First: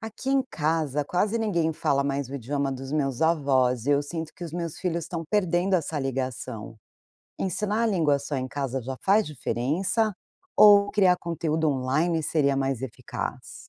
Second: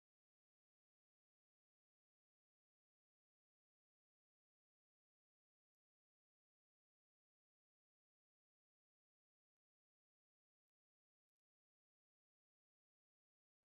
Aqui em casa, quase ninguém fala mais o idioma dos meus avós e eu sinto que os meus filhos estão perdendo essa ligação. Ensinar a língua só em casa já faz diferença? Ou criar conteúdo online seria mais eficaz?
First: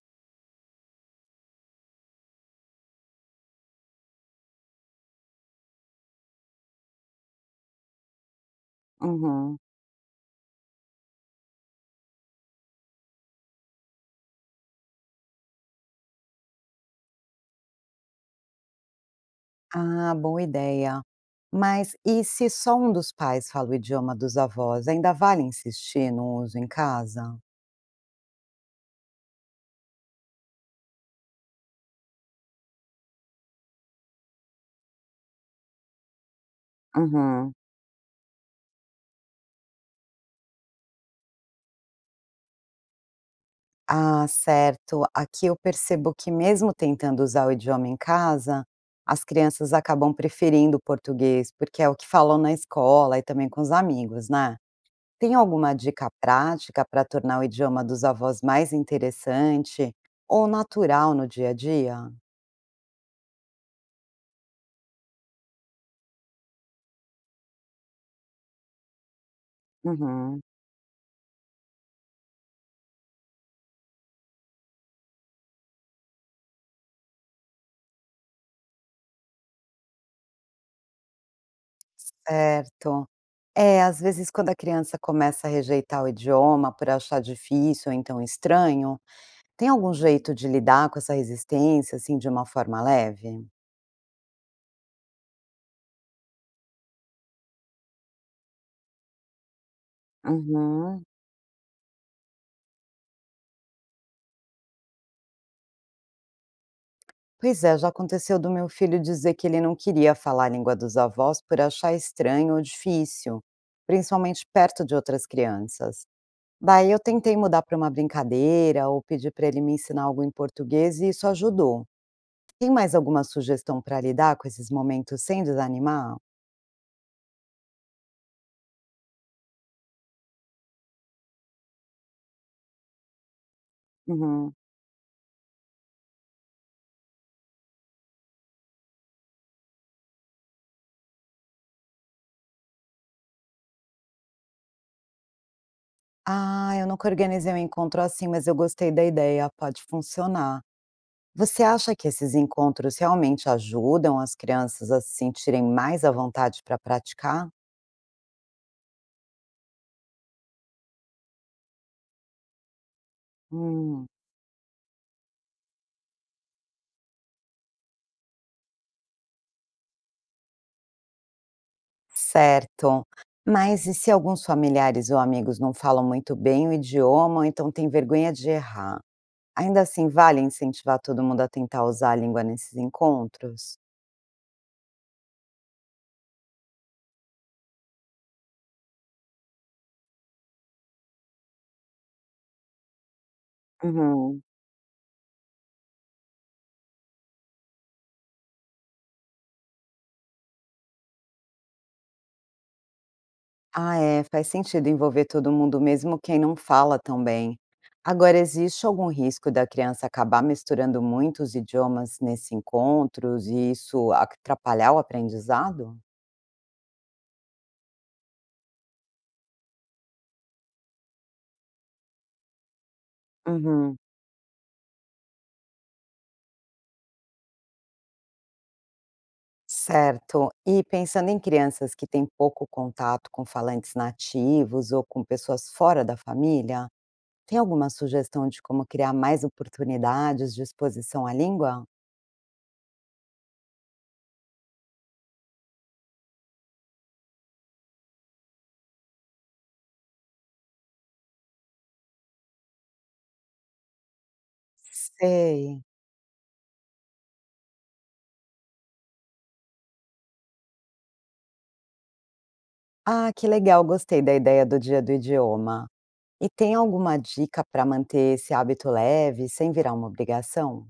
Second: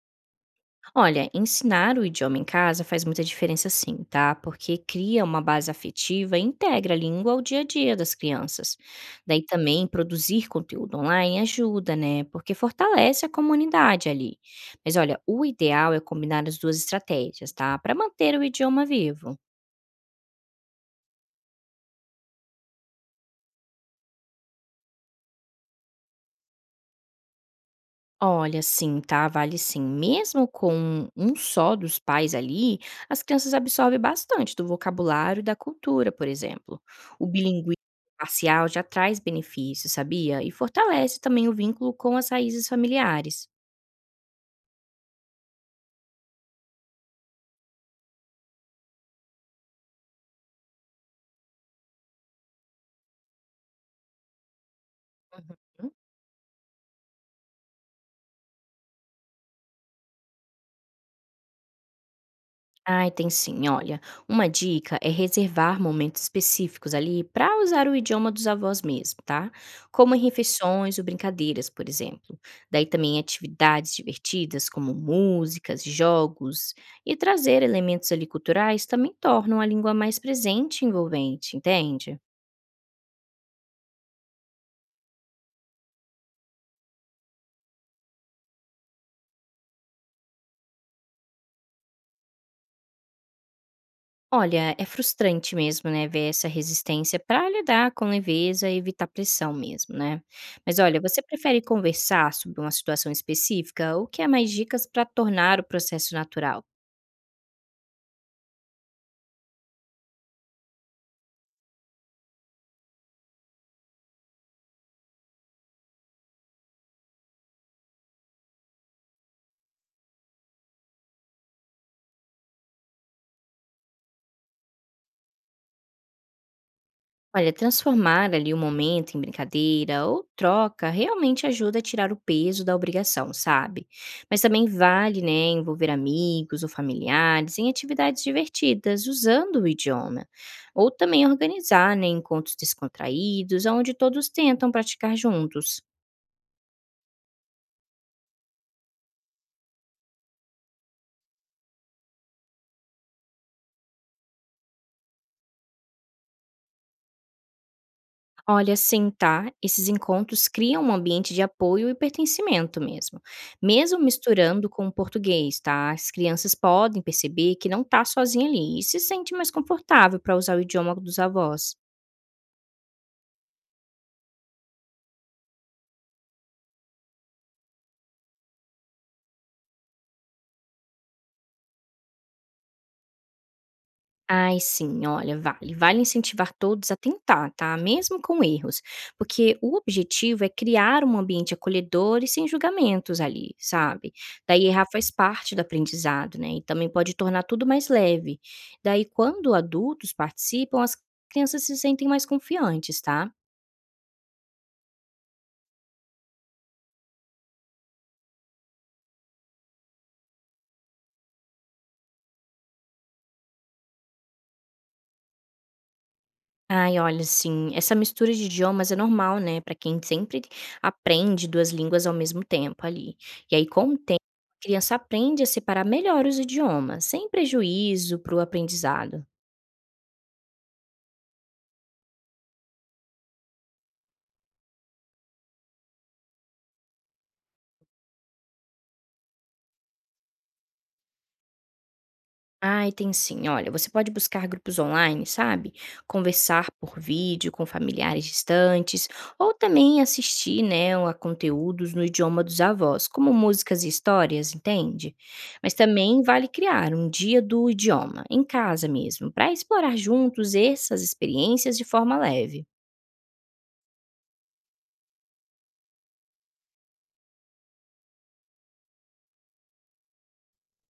Olha, ensinar o idioma em casa faz muita diferença sim, tá? Porque cria uma base afetiva e integra a língua ao dia a dia das crianças. Daí Uhum. também produzir conteúdo online ajuda, né? Porque fortalece a comunidade ali. Mas olha, o ideal é combinar as duas estratégias, tá? Para manter o idioma vivo. Ah, boa ideia. Mas e se só um dos pais fala o idioma dos avós, ainda vale insistir no uso em casa? Olha, sim, tá? Vale sim. Mesmo com um só dos pais ali, as crianças absorvem bastante do vocabulário e da cultura, por exemplo. O Uhum. bilinguismo parcial já traz benefícios, sabia? E fortalece também o vínculo com as raízes familiares. Ah, certo. Aqui eu percebo que, mesmo tentando usar o idioma em casa, as crianças acabam preferindo o português, porque é o que falam na escola e também com os amigos, né? Tem alguma Uhum. dica prática para tornar o idioma dos avós mais interessante ou natural no dia a dia? Ai, tem sim. Olha, uma dica é reservar momentos específicos ali para usar o idioma dos avós mesmo, tá? Como em Uhum, refeições ou brincadeiras, por exemplo. Daí também atividades divertidas, como músicas, jogos, e trazer elementos ali culturais também tornam a língua mais presente e envolvente, entende? certo. É, às vezes quando a criança começa a rejeitar o idioma por achar difícil ou então estranho, tem algum jeito de lidar com essa resistência, assim, de uma forma leve? Olha, é frustrante mesmo, né, ver essa resistência para lidar com leveza e evitar pressão mesmo, né? Mas olha, Uhum. você prefere conversar sobre uma situação específica ou quer mais dicas para tornar o processo natural? Pois é, já aconteceu do meu filho dizer que ele não queria falar a língua dos avós por achar estranho ou difícil, principalmente perto de outras crianças. Daí eu tentei mudar para uma brincadeira ou pedir para ele me ensinar algo em português e isso ajudou. Tem mais alguma sugestão para lidar com esses momentos sem desanimar? Olha, transformar ali o momento em brincadeira ou troca realmente ajuda a tirar o peso da obrigação, sabe? Mas Uhum. também vale, né, envolver amigos ou familiares em atividades divertidas, usando o idioma. Ou também organizar, né, encontros descontraídos, onde todos tentam praticar juntos. Ah, eu nunca organizei um encontro assim, mas eu gostei da ideia, pode funcionar. Você acha que esses encontros realmente ajudam as crianças a se sentirem mais à vontade para praticar? Olha, sentar, esses encontros criam um ambiente de apoio e pertencimento mesmo. Mesmo Hum, misturando com o português, tá? As crianças podem perceber que não tá sozinha ali e se sente mais confortável para usar o idioma dos avós. certo. Mas e se alguns familiares ou amigos não falam muito bem o idioma, ou então têm vergonha de errar? Ainda assim, vale incentivar todo mundo a tentar usar a língua nesses encontros? Ai, sim, olha, vale. Vale incentivar todos a tentar, tá? Mesmo com erros. Porque o objetivo é criar um ambiente acolhedor e sem julgamentos ali, sabe? Uhum. Daí errar faz parte do aprendizado, né? E também pode tornar tudo mais leve. Daí, quando adultos participam, as crianças se sentem mais confiantes, tá? Ah, é, faz sentido envolver todo mundo, mesmo quem não fala tão bem. Agora, existe algum risco da criança acabar misturando muitos idiomas nesses encontros e isso atrapalhar o aprendizado? Ai, olha, assim, essa mistura de idiomas é normal, né, pra quem sempre aprende 2 línguas ao mesmo tempo ali. E aí, com o Uhum, tempo, a criança aprende a separar melhor os idiomas, sem prejuízo para o aprendizado. certo. E pensando em crianças que têm pouco contato com falantes nativos ou com pessoas fora da família, tem alguma sugestão de como criar mais oportunidades de exposição à língua? Ai, tem sim. Olha, você pode buscar grupos online, sabe? Conversar por vídeo com familiares distantes, ou também assistir, né, a conteúdos no idioma dos avós, como músicas e histórias, entende? Mas Sei. também vale criar um dia do idioma, em casa mesmo, para explorar juntos essas experiências de forma leve. Ah, que legal, gostei da ideia do dia do idioma. E tem alguma dica para manter esse hábito leve, sem virar uma obrigação?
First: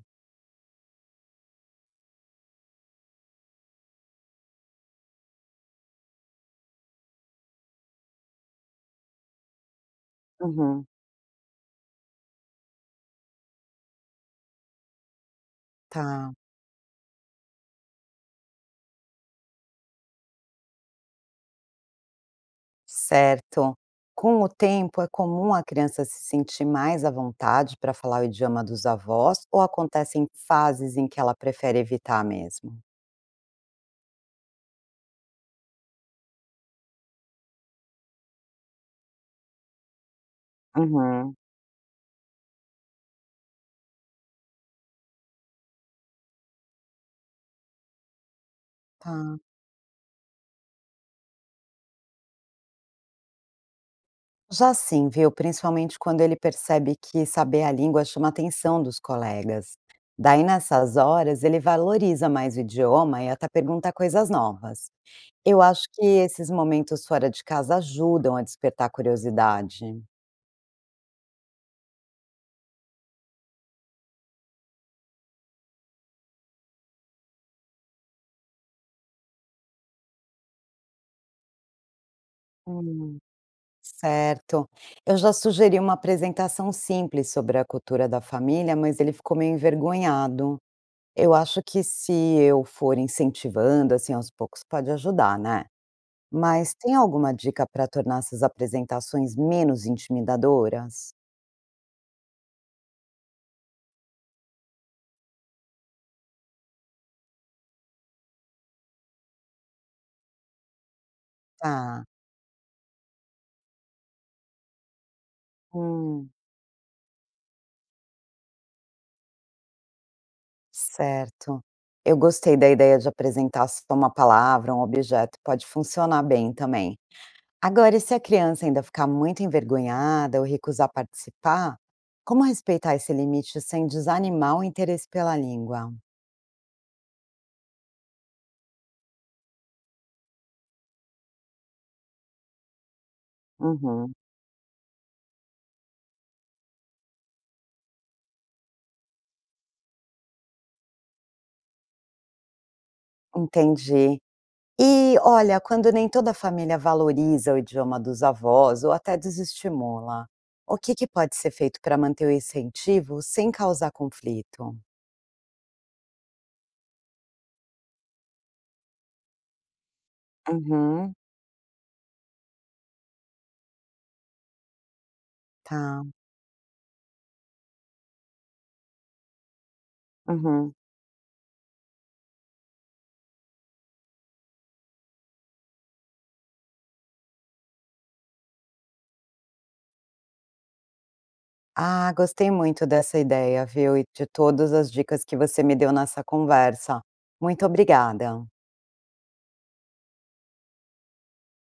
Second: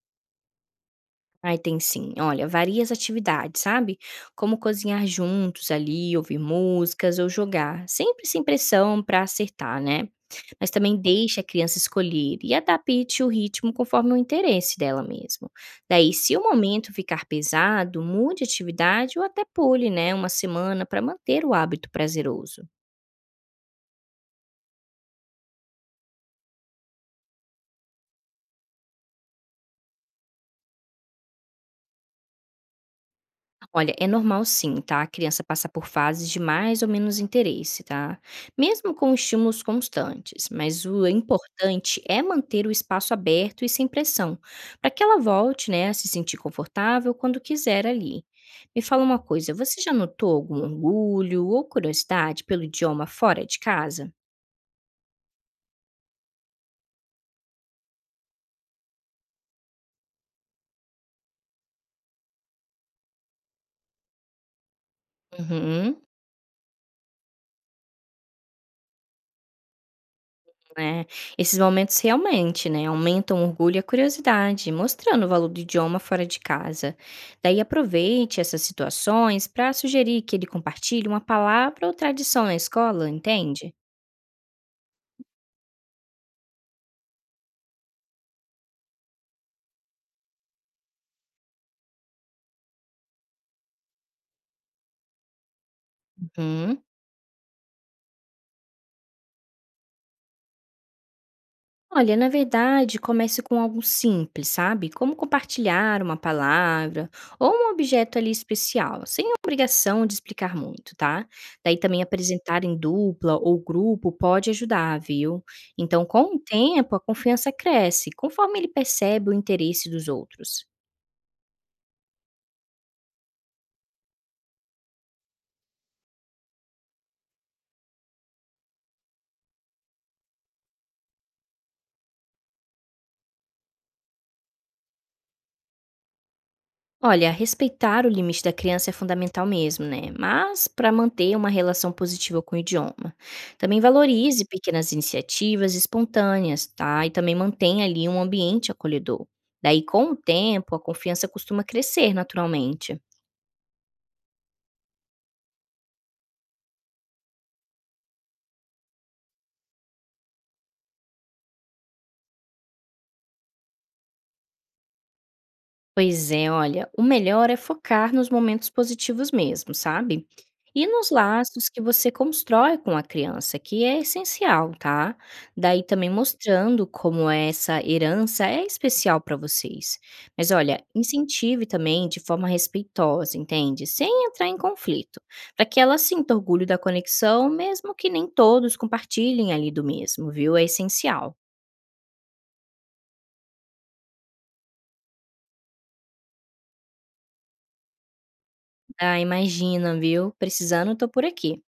Ai, tem sim. Olha, várias atividades, sabe? Como cozinhar juntos ali, ouvir músicas ou jogar, sempre sem pressão para acertar, né? Mas Uhum. também deixe a criança escolher e adapte o ritmo conforme o interesse dela mesmo. Daí, Tá, se o momento ficar pesado, mude a atividade ou até pule, né, uma semana para manter o hábito prazeroso. certo. Com o tempo, é comum a criança se sentir mais à vontade para falar o idioma dos avós ou acontecem fases em que ela prefere evitar mesmo? Olha, é normal sim, tá? A criança passa por fases de mais ou menos interesse, tá? Mesmo com estímulos constantes, mas o Uhum. importante é manter o espaço aberto e sem pressão, para que ela volte, né, a se sentir confortável quando quiser ali. Me fala uma Tá. coisa, você já notou algum orgulho ou curiosidade pelo idioma fora de casa? Já sim, viu? Principalmente quando ele percebe que saber a língua chama a atenção dos colegas. Daí, nessas horas, ele valoriza mais o idioma e até pergunta coisas novas. Eu acho Uhum. que esses momentos fora de casa ajudam a despertar curiosidade. Né, esses momentos realmente, né, aumentam o orgulho e a curiosidade, mostrando o valor do idioma fora de casa. Daí aproveite essas situações para sugerir que ele compartilhe uma palavra ou tradição na escola, Hum. entende? Certo. Eu já sugeri uma apresentação simples sobre a cultura da família, mas ele ficou meio envergonhado. Eu acho que se eu for incentivando, assim, aos poucos, pode ajudar, né? Mas Uhum. tem alguma dica para tornar essas apresentações menos intimidadoras? Olha, na verdade, comece com algo simples, sabe? Como compartilhar uma palavra ou um objeto ali especial, sem obrigação de explicar muito, tá? Daí também Tá. apresentar em dupla ou grupo pode ajudar, viu? Então, Hum. com o tempo, a confiança cresce, conforme ele percebe o interesse dos outros. Certo. Eu gostei da ideia de apresentar só uma palavra, um objeto, pode funcionar bem também. Agora, e se a criança ainda ficar muito envergonhada ou recusar participar, como respeitar esse limite sem desanimar o interesse pela língua? Olha, respeitar o limite da criança é fundamental mesmo, né? Mas para manter uma relação positiva com o idioma. Também Uhum, valorize pequenas iniciativas espontâneas, tá? E também mantenha ali um ambiente acolhedor. Daí, com o tempo, a confiança costuma crescer naturalmente. entendi. E olha, quando nem toda a família valoriza o idioma dos avós ou até desestimula, o que que pode ser feito para manter o incentivo sem causar conflito? Pois é, olha, o melhor é focar nos momentos positivos mesmo, sabe? E nos Uhum, laços que você constrói com a criança, que é essencial, tá? Daí tá. também mostrando como essa herança é especial para vocês. Mas Uhum. olha, incentive também de forma respeitosa, entende? Sem entrar em conflito, para que ela sinta orgulho da conexão, mesmo que nem todos compartilhem ali do mesmo, viu? É essencial. Ah, gostei muito dessa ideia, viu, e de todas as dicas que você me deu nessa conversa. Muito obrigada. Ah, imagina, viu? Precisando, tô por aqui.